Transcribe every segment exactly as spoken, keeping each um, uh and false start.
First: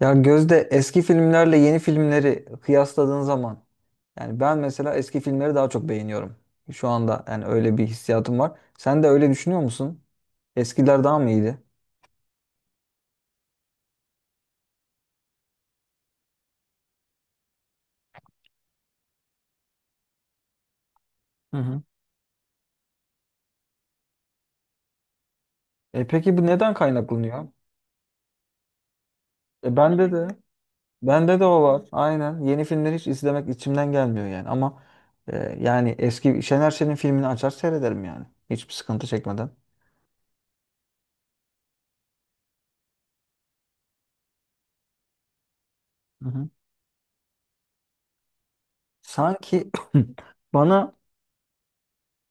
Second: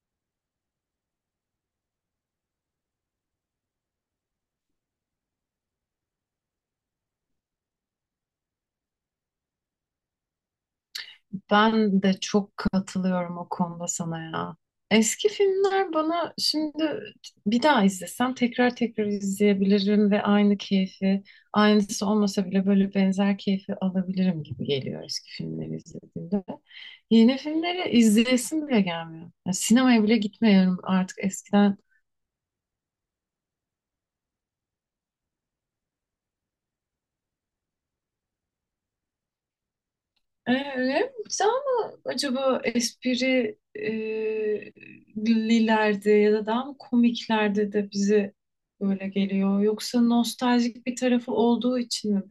Ya Gözde eski filmlerle yeni filmleri kıyasladığın zaman yani ben mesela eski filmleri daha çok beğeniyorum. Şu anda yani öyle bir hissiyatım var. Sen de öyle düşünüyor musun? Eskiler daha mı iyiydi? Ben de çok katılıyorum o konuda sana ya. Eski filmler bana şimdi bir daha izlesem tekrar tekrar izleyebilirim ve aynı keyfi, Hı hı. aynısı olmasa bile böyle benzer keyfi alabilirim gibi geliyor eski filmleri E peki izlediğimde. bu neden Yeni kaynaklanıyor? filmleri izleyesim bile gelmiyor. Yani E sinemaya bende bile de gitmiyorum artık. bende de o Eskiden. var. Aynen. Yeni filmleri hiç izlemek içimden gelmiyor yani ama e, yani eski Şener Şen'in filmini açar seyrederim yani. Hiçbir sıkıntı çekmeden. Evet, güzel mi acaba espri e, lilerde Hı ya da hı. daha mı komiklerde de bize böyle geliyor? Sanki Yoksa nostaljik bana bir tarafı olduğu için mi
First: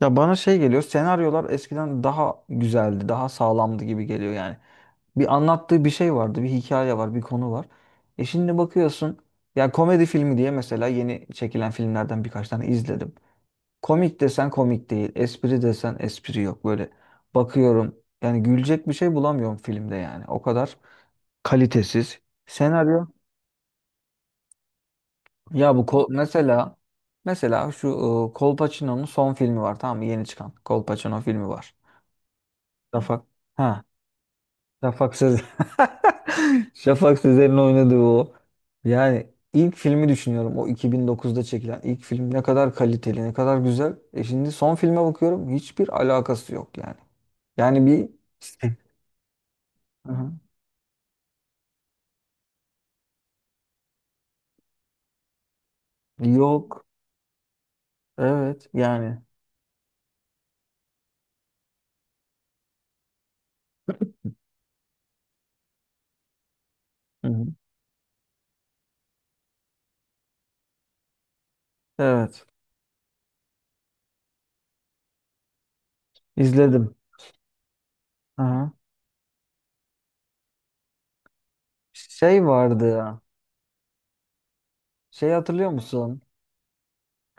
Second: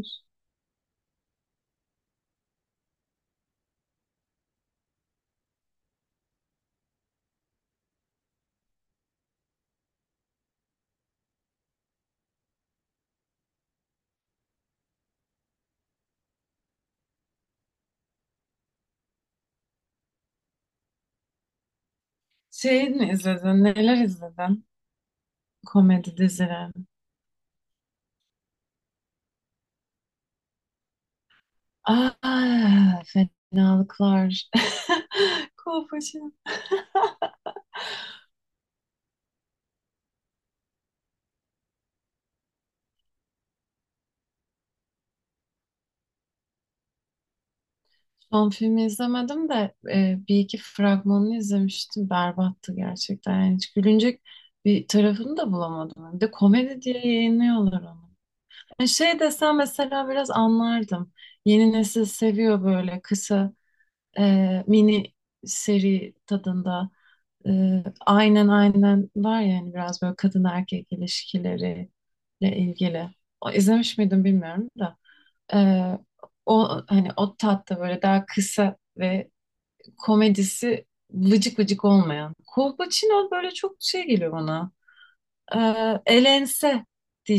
Ya bana şey geliyor, senaryolar eskiden daha güzeldi, daha sağlamdı gibi geliyor yani. Bir anlattığı bir şey vardı, bir hikaye var, bir konu var. E şimdi bakıyorsun, ya komedi filmi diye mesela yeni çekilen filmlerden birkaç tane izledim. Komik desen komik değil, espri desen espri yok. Böyle bakıyorum, yani gülecek bir şey bulamıyorum filmde yani. O kadar kalitesiz. Şey Senaryo, mi izledin? Neler izledin? ya bu ko- Komedi dizileri. mesela mesela şu e, Kolpaçino'nun son filmi var, tamam mı? Yeni çıkan Kolpaçino filmi var. Aa, Rafa. Ha. fenalıklar. Şafak Sezer. Kolpaçino. Şafak Sezer'in oynadığı o. Yani ilk filmi düşünüyorum. O iki bin dokuzda çekilen ilk film ne kadar kaliteli, ne kadar güzel. E şimdi son filme bakıyorum. Hiçbir alakası yok yani. Yani bir Son filmi izlemedim de e, Hı-hı. bir iki fragmanını izlemiştim. Berbattı gerçekten. Yani hiç gülünecek bir tarafını da bulamadım. Bir de komedi Yok. diye yayınlıyorlar onu. Evet Yani şey yani. desem mesela biraz anlardım. Yeni nesil seviyor böyle kısa e, mini seri tadında. Hı-hı. E, aynen aynen var yani biraz böyle kadın erkek ilişkileriyle Evet. ilgili. O, izlemiş miydim bilmiyorum da. E, o İzledim. hani o tatta böyle daha Hı. kısa ve komedisi vıcık vıcık olmayan. Şey vardı ya. Kolpaçino böyle çok şey geliyor bana. Şey hatırlıyor Ee, musun? elense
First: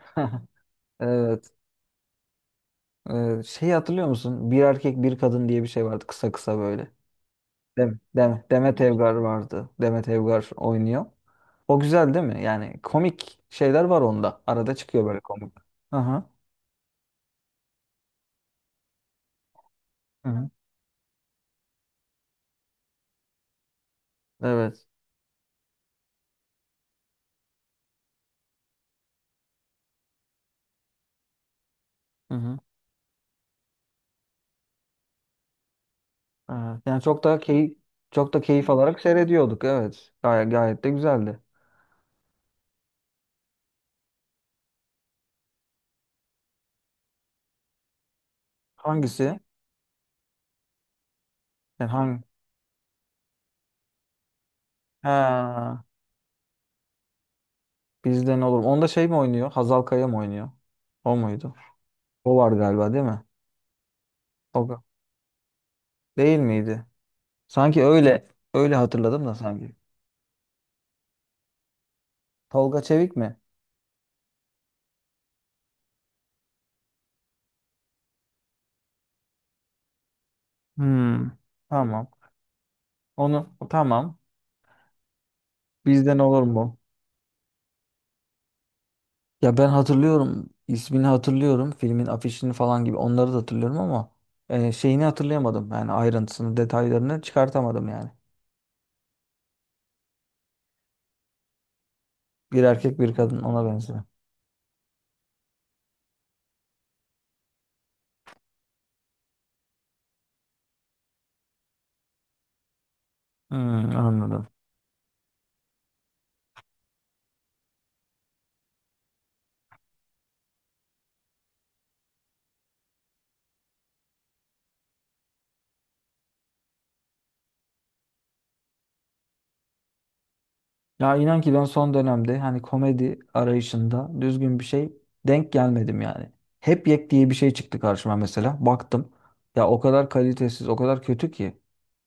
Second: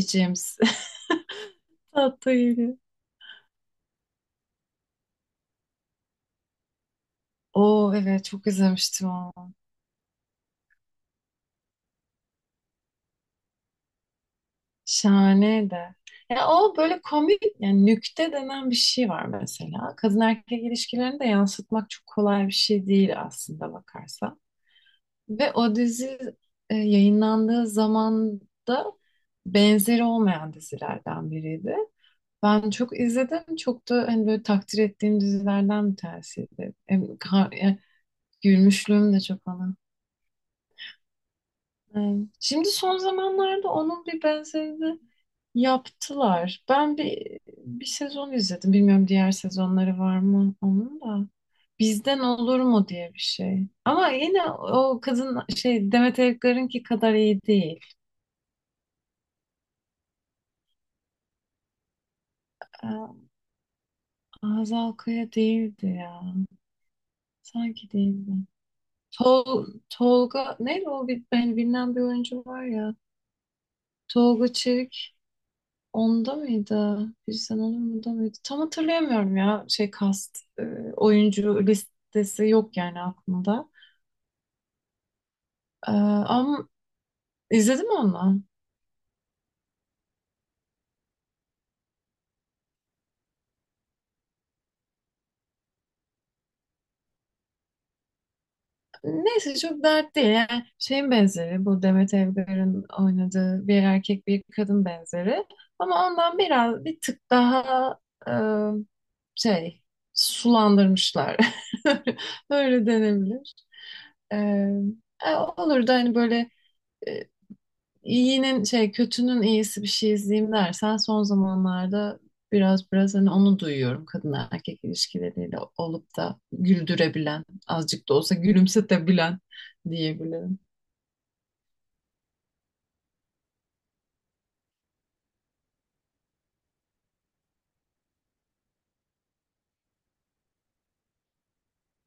Evet. Tatlı yeri. Ee, şey hatırlıyor musun? Bir erkek bir kadın diye bir şey vardı, kısa kısa böyle. Oo, Dem evet, Dem- çok Demet izlemiştim Evgar onu. vardı. Demet Evgar oynuyor. O güzel değil mi? Yani komik şeyler var onda. Arada çıkıyor böyle komik. Şahane de. Hı hı. Ya o böyle komik yani nükte denen bir şey var mesela. Kadın Hı hı. erkek ilişkilerini de yansıtmak çok kolay bir şey değil aslında bakarsan. Evet. Ve o dizi e, yayınlandığı zaman da benzeri olmayan dizilerden biriydi. Hı hı. Ben çok izledim. Çok da hani böyle takdir ettiğim dizilerden bir tanesiydi. Evet. Hem Yani çok da ka- keyif yani. çok da keyif alarak Gülmüşlüğüm de çok seyrediyorduk. ona. Evet. Gayet, gayet de güzeldi. Evet. Şimdi son zamanlarda onun bir benzerini yaptılar. Ben bir bir sezon izledim. Bilmiyorum, diğer Hangisi? sezonları var mı onun da. Yani Bizden hangi? olur mu diye bir şey. Ama yine o kadın Ha, şey, Demet Evgar'ınki kadar iyi değil. bizden olur. Onda şey mi oynuyor? Hazal Kaya mı oynuyor? O muydu? O var galiba, değil mi? Ee, Tolga. Hazal Kaya değildi ya. Değil miydi? Sanki Sanki öyle değildi. öyle hatırladım da Tol, sanki. Tolga neydi o bir, ben bilinen bir oyuncu var Tolga ya. Çevik mi? Tolga Çevik onda mıydı? Bir sen olur mu da mıydı? Tam hatırlayamıyorum ya şey, kast e, Hmm. oyuncu Tamam. listesi yok yani Onu aklımda. tamam. E, Bizden olur ama mu? izledim onu. Ya ben hatırlıyorum, ismini hatırlıyorum, filmin afişini falan gibi onları da hatırlıyorum ama e, şeyini hatırlayamadım yani, ayrıntısını, detaylarını çıkartamadım yani. Neyse, çok dert değil. Yani şeyin benzeri, bu Demet Bir Evgar'ın erkek bir kadın ona oynadığı bir benziyor. erkek bir kadın benzeri. Ama ondan biraz bir tık daha e, şey, sulandırmışlar. Öyle denebilir. Hmm, E, anladım. e, olur da hani böyle, İyinin şey kötünün iyisi bir şey izleyeyim dersen son zamanlarda, biraz biraz hani onu duyuyorum, kadın erkek ilişkileriyle olup da güldürebilen, azıcık da olsa gülümsetebilen diyebilirim. Ya inan ki ben son dönemde hani komedi arayışında düzgün bir şey denk gelmedim yani. Hep yek diye bir şey çıktı karşıma mesela. Baktım, ya o kadar kalitesiz, o kadar kötü ki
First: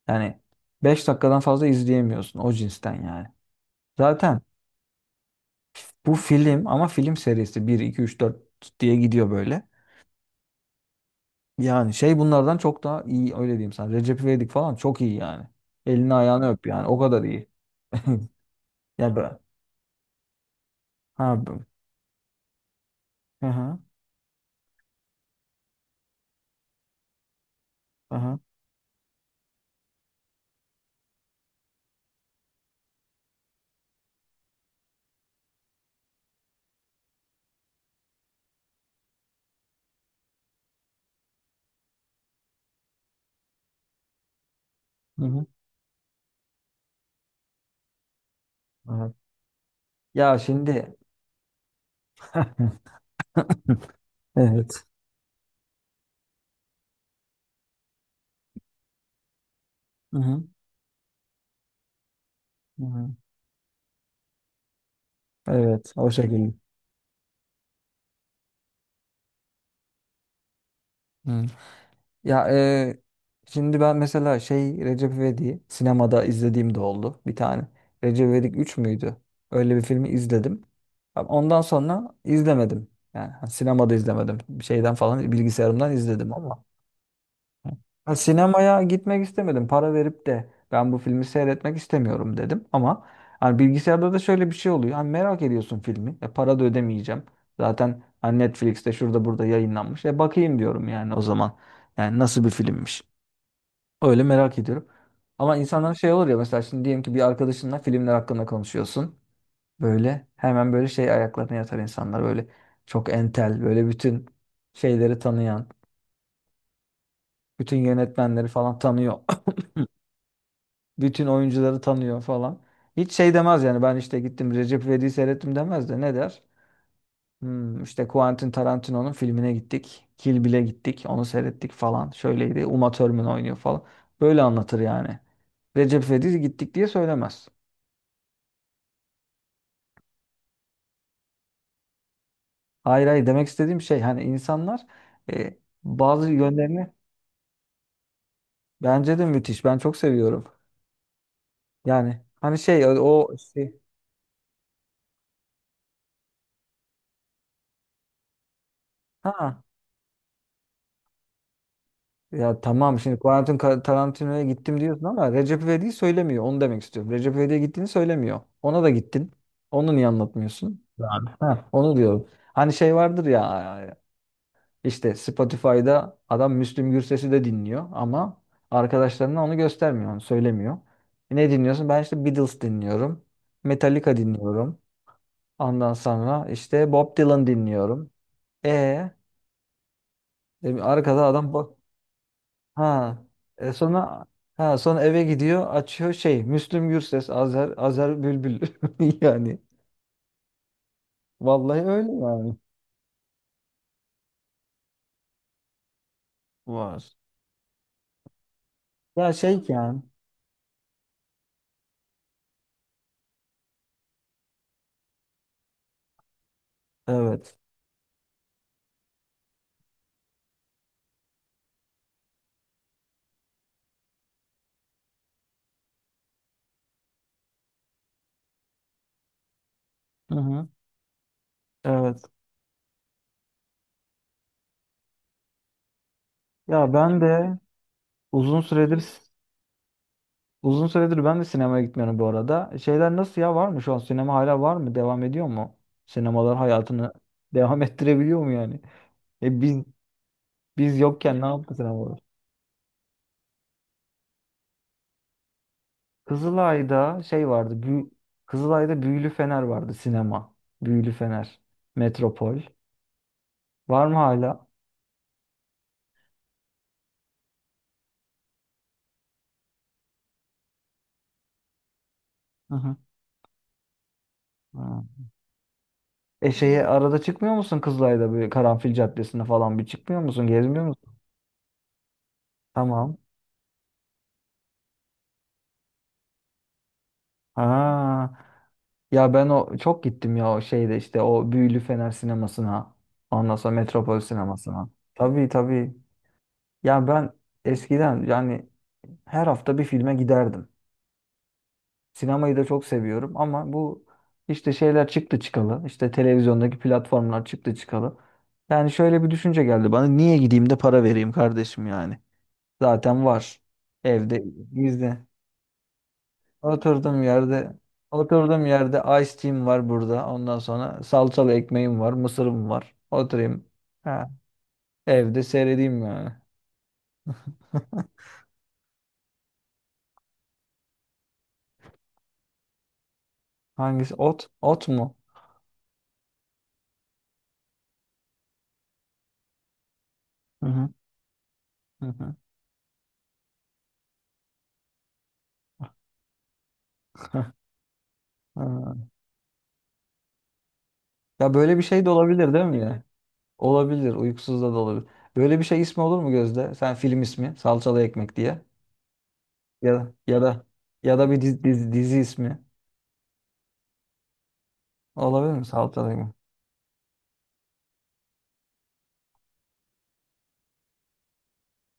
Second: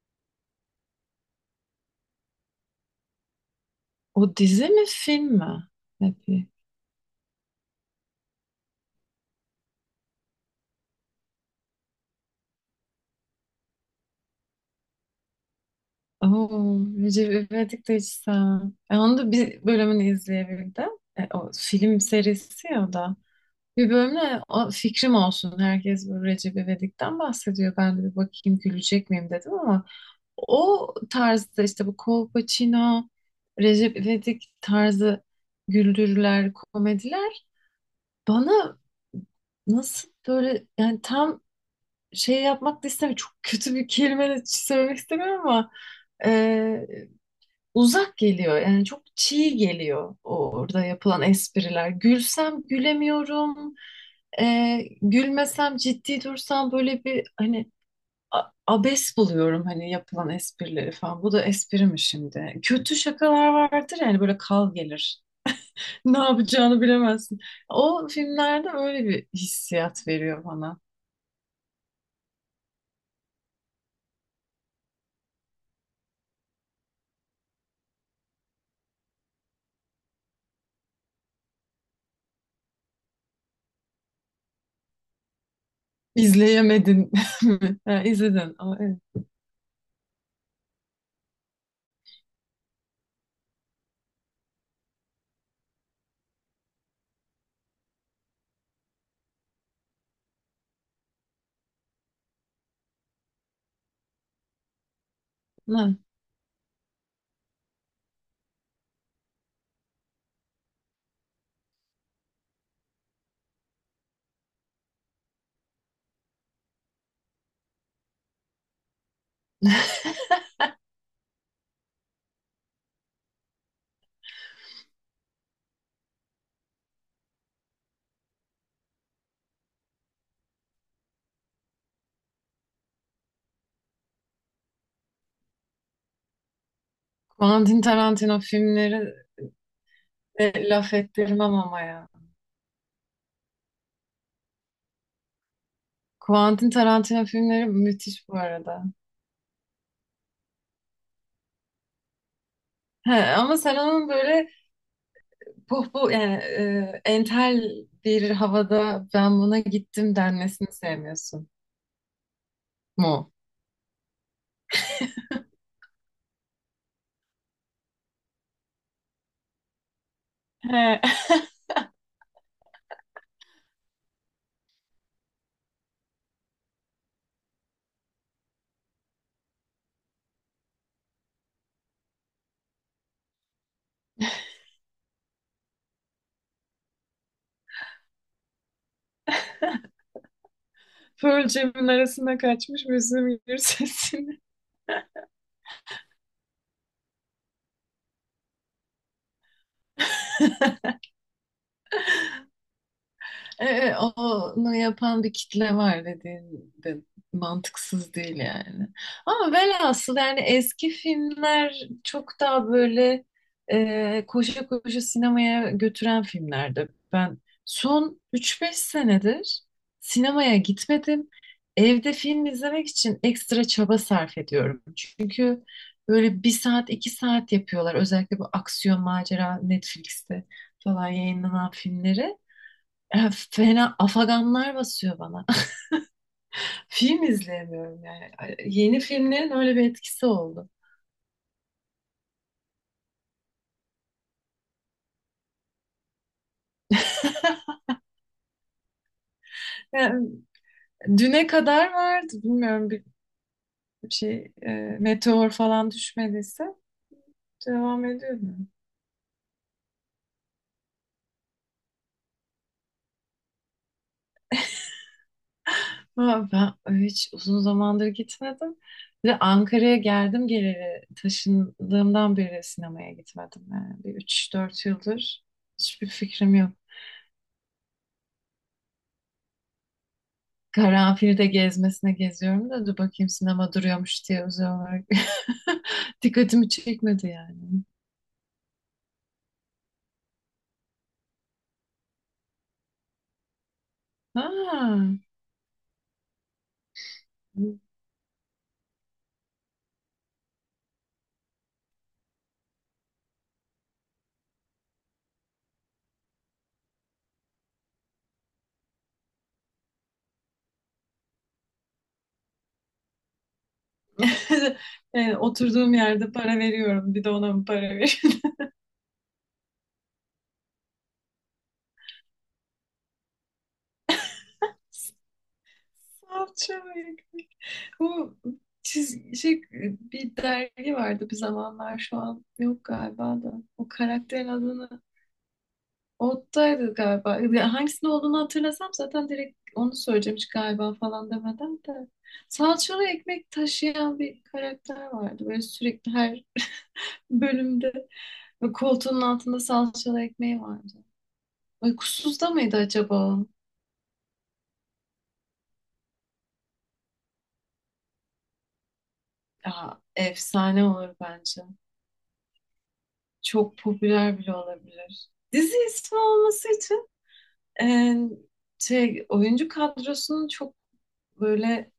yani beş dakikadan fazla izleyemiyorsun, o cinsten yani. O Zaten. dizi mi film mi? Bu Happy. film ama, film serisi, bir iki üç dört diye gidiyor böyle. Yani şey, bunlardan çok daha iyi, öyle diyeyim sana. Recep İvedik falan çok iyi yani. Elini ayağını öp Oo, yani, o kadar iyi. Recep İvedik de hiç sevmem. E, Ya onu da ben. bir bölümünü izleyebildim. E, Ha, o bu- film serisi ya o da. Hı hı. Bir bölümde o fikrim olsun. Herkes bu Recep İvedik'ten bahsediyor. Ben de Hı bir hı. bakayım gülecek miyim dedim ama. O tarzda işte, bu Kolpaçino, Recep İvedik tarzı güldürüler, komediler bana nasıl böyle, yani tam şey yapmak da istemiyorum. Çok kötü bir kelime de söylemek Hı istemiyorum hı. ama e, uzak geliyor. Yani çok Evet. çiğ geliyor Ya o- orada şimdi. yapılan espriler. Gülsem gülemiyorum. E, Evet. gülmesem ciddi dursam böyle, bir hani a- abes buluyorum hani Hı yapılan hı. esprileri falan. Bu da espri mi şimdi? Hı Kötü hı. şakalar vardır yani, böyle kal gelir. Evet, o Ne şekilde. yapacağını bilemezsin. O filmlerde öyle bir hissiyat veriyor bana. Hı. Ya e, şimdi ben mesela şey, Recep İvedik'i sinemada izlediğim de oldu bir tane. Recep İvedik üç müydü? Öyle bir filmi izledim. Ama ondan sonra izlemedim. Yani ha, sinemada izlemedim. Bir şeyden falan, bilgisayarımdan izledim ama. İzleyemedin mi? Ha, Ha, izledin. Ama sinemaya evet. gitmek istemedim. Para verip de ben bu filmi seyretmek istemiyorum dedim. Ama hani bilgisayarda da şöyle bir şey oluyor. Hani merak ediyorsun filmi. E, para da ödemeyeceğim. Zaten hani Netflix'te şurada burada yayınlanmış. E bakayım diyorum yani o zaman. Yani nasıl bir filmmiş. Öyle merak ediyorum. Ama Ha. insanlar şey olur ya, mesela şimdi diyelim ki bir arkadaşınla filmler hakkında konuşuyorsun. Böyle hemen böyle şey ayaklarına yatar insanlar. Böyle çok entel, böyle bütün şeyleri tanıyan. Bütün yönetmenleri falan tanıyor, bütün oyuncuları tanıyor falan. Hiç şey demez yani, ben işte gittim Recep İvedik'i seyrettim demez de ne der? Hmm, işte Quentin Tarantino'nun filmine gittik. Kill Bill'e gittik. Onu seyrettik falan. Şöyleydi. Uma Thurman oynuyor falan. Böyle anlatır yani. Recep İvedik'e gittik diye söylemez. Quentin Tarantino filmleri de laf ettirmem ama ya. Hayır hayır, demek istediğim şey, hani insanlar e, bazı Quentin yönlerini. Tarantino filmleri müthiş bu arada. Bence de müthiş. Ben çok seviyorum. Yani hani şey, o, He, o ama sen şey, onun böyle, puh bu yani e, entel bir havada ben buna ha. gittim denmesini sevmiyorsun Ya tamam, şimdi mu? Quentin Tarantino'ya gittim diyorsun ama Recep İvedik'i söylemiyor. Onu demek istiyorum. Recep İvedik'e gittiğini söylemiyor. Ona da gittin. Onu niye anlatmıyorsun? He, Abi. Ha, onu diyorum. Hani şey vardır ya, işte Spotify'da adam Müslüm Gürses'i de dinliyor ama arkadaşlarına onu göstermiyor, onu söylemiyor. E, ne dinliyorsun? Ben işte Beatles dinliyorum. Metallica dinliyorum. Ondan sonra işte Bob Dylan dinliyorum. E, e arkada Pearl adam, bak. Jam'in arasına kaçmış Ha. Müslüm E sonra, Gürses'in. ha sonra eve gidiyor, açıyor şey, Müslüm Gürses, Azer Azer Bülbül. Yani vallahi öyle yani. Evet, evet, onu yapan bir kitle var dediğin de Var. mantıksız değil yani. Ya Ama şey yani. velhasıl yani, eski filmler çok daha böyle e, koşa koşa sinemaya götüren filmlerdi. Ben Evet. son üç beş senedir sinemaya gitmedim. Evde film izlemek için ekstra çaba sarf ediyorum. Çünkü böyle bir saat iki saat yapıyorlar. Özellikle bu aksiyon macera Hı Netflix'te hı. falan yayınlanan Evet. filmleri. E, fena afaganlar basıyor bana. Ya ben Film de izleyemiyorum yani. uzun Yeni süredir filmlerin öyle bir etkisi oldu. uzun süredir ben de sinemaya gitmiyorum bu arada. Şeyler nasıl ya, var mı şu an, sinema hala var mı? Devam ediyor mu? Sinemalar hayatını devam ettirebiliyor mu yani? E biz Yani biz yokken ne düne yaptı kadar sinemalar? vardı. Bilmiyorum, bir şey e, meteor falan düşmediyse Kızılay'da şey vardı. devam Bü- ediyor mu? Kızılay'da Büyülü Fener vardı, sinema. Büyülü Fener. Metropol. Var mı hala? Ama ben hiç uzun zamandır gitmedim. Bir de Ankara'ya geldim geleli, taşındığımdan beri Hı hı. sinemaya gitmedim. Yani bir üç dört Ha. yıldır hiçbir E fikrim yok. şeye, arada çıkmıyor musun Kızılay'da, böyle Karanfil Caddesi'ne falan bir çıkmıyor musun? Gezmiyor musun? Karanfilde gezmesine geziyorum da dur Tamam. bakayım sinema duruyormuş diye özel olarak. Dikkatimi çekmedi yani. Ha. Ya ben o çok gittim ya, o şeyde işte, o Büyülü Fener sinemasına. Ondan sonra Metropol sinemasına. Ha. Tabii tabii. Ya ben eskiden yani her hafta bir filme giderdim. Sinemayı da çok seviyorum ama bu işte şeyler çıktı çıkalı. İşte televizyondaki platformlar çıktı çıkalı. Yani şöyle bir düşünce geldi bana. Niye gideyim de para vereyim kardeşim yani? Zaten var. Evde bizde. E, oturduğum yerde para veriyorum. Oturduğum Bir de ona mı yerde para veriyorum? oturduğum yerde ice tea'm var burada. Ondan sonra salçalı ekmeğim var, mısırım var. Oturayım. Ha, evde seyredeyim yani. Salça ve ekmek. Bu çiz şey, bir dergi vardı bir zamanlar, şu an yok galiba da. O Hangisi? Ot? karakterin Ot adını mu? Ottaydı galiba. Ya hangisinde olduğunu hatırlasam zaten direkt onu söyleyeceğim, hiç Hı hı. galiba falan demeden Hı de. hı. Salçalı ekmek taşıyan bir karakter vardı. Böyle sürekli her bölümde ve Ha. koltuğunun altında salçalı ekmeği vardı. Ya böyle bir şey de Uykusuzda olabilir, değil mıydı mi ya? acaba o? Olabilir. Uykusuz da da olabilir. Böyle bir şey ismi olur mu Gözde? Sen film ismi. Salçalı ekmek diye. Ya Aa, da ya da efsane olur ya da bir bence. dizi, dizi, dizi ismi. Çok popüler bile olabilir. Olabilir mi? Dizi Salçalı ismi ekmek. olması için e, şey, oyuncu kadrosunun çok böyle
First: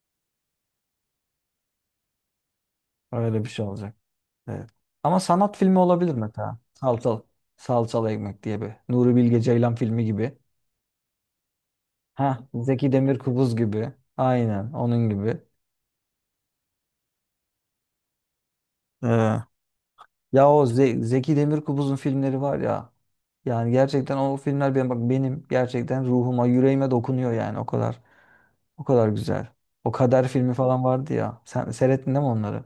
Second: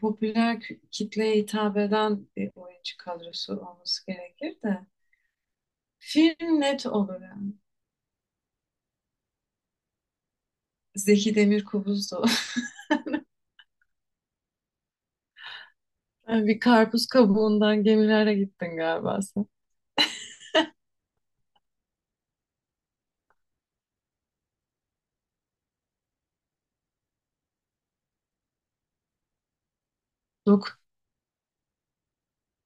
popüler kü- kitleye hitap eden bir oyuncu Öyle bir kadrosu şey olacak. olması gerekir Evet. de. Ama sanat filmi olabilir mesela. Film net olur Salçalı. yani. Salçalı ekmek diye bir. Nuri Bilge Ceylan filmi gibi. Zeki Demirkubuz da Ha, olur. Zeki Demirkubuz gibi. Aynen onun gibi. Yani bir karpuz kabuğundan gemilere gittin Ee, galiba sen. Ya o Ze- Zeki Demirkubuz'un filmleri var ya. Yani gerçekten o filmler benim, bak benim gerçekten ruhuma, yüreğime dokunuyor yani, o kadar. O kadar güzel. O Kader filmi Yok. falan vardı ya. Sen seyrettin değil mi onları?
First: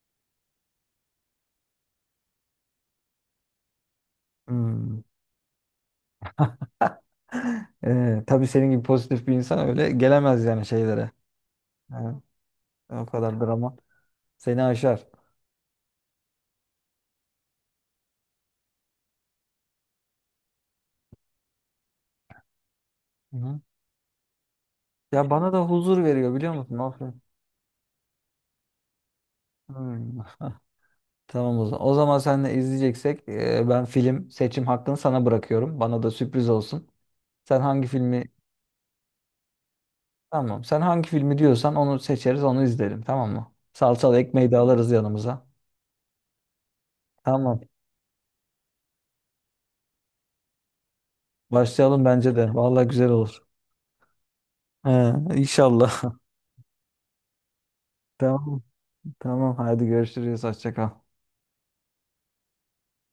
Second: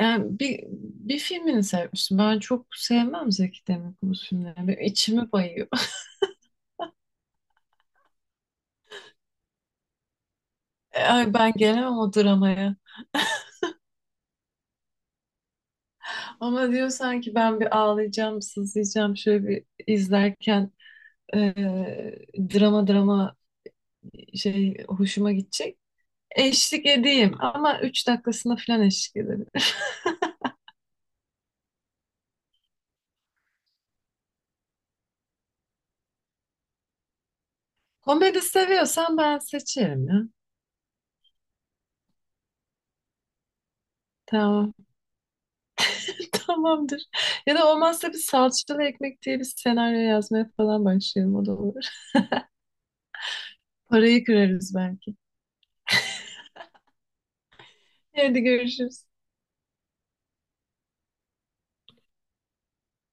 Yani bir, bir filmini sevmiştim. Ben çok sevmem Zeki Demirkubuz filmlerini. Benim Hmm. içimi bayıyor. Ee, tabii senin gibi pozitif bir insan öyle gelemez yani şeylere. Ay, ben gelemem o Yani dramaya. o kadar drama seni aşar. Ama diyor sanki ben bir ağlayacağım, sızlayacağım şöyle bir izlerken eee, drama drama Hı. şey, Ya hoşuma bana da gidecek. huzur veriyor biliyor musun? Eşlik O film. edeyim ama üç dakikasına falan eşlik ederim. Hmm. Tamam o zaman. O zaman seninle izleyeceksek e, ben film seçim hakkını sana bırakıyorum. Bana da sürpriz olsun. Sen hangi filmi Komedi seviyorsan ben seçerim ya. tamam. Sen hangi filmi diyorsan onu seçeriz, onu izlerim. Tamam mı? Salçalı ekmeği de Tamam. alırız yanımıza. Tamamdır. Ya Tamam. da olmazsa bir salçalı ekmek diye bir senaryo yazmaya falan başlayalım, o da olur. Başlayalım bence de. Vallahi güzel olur. Parayı kırarız He, belki. inşallah. Hadi Tamam. görüşürüz. Tamam. Hadi görüşürüz. Hoşça kal.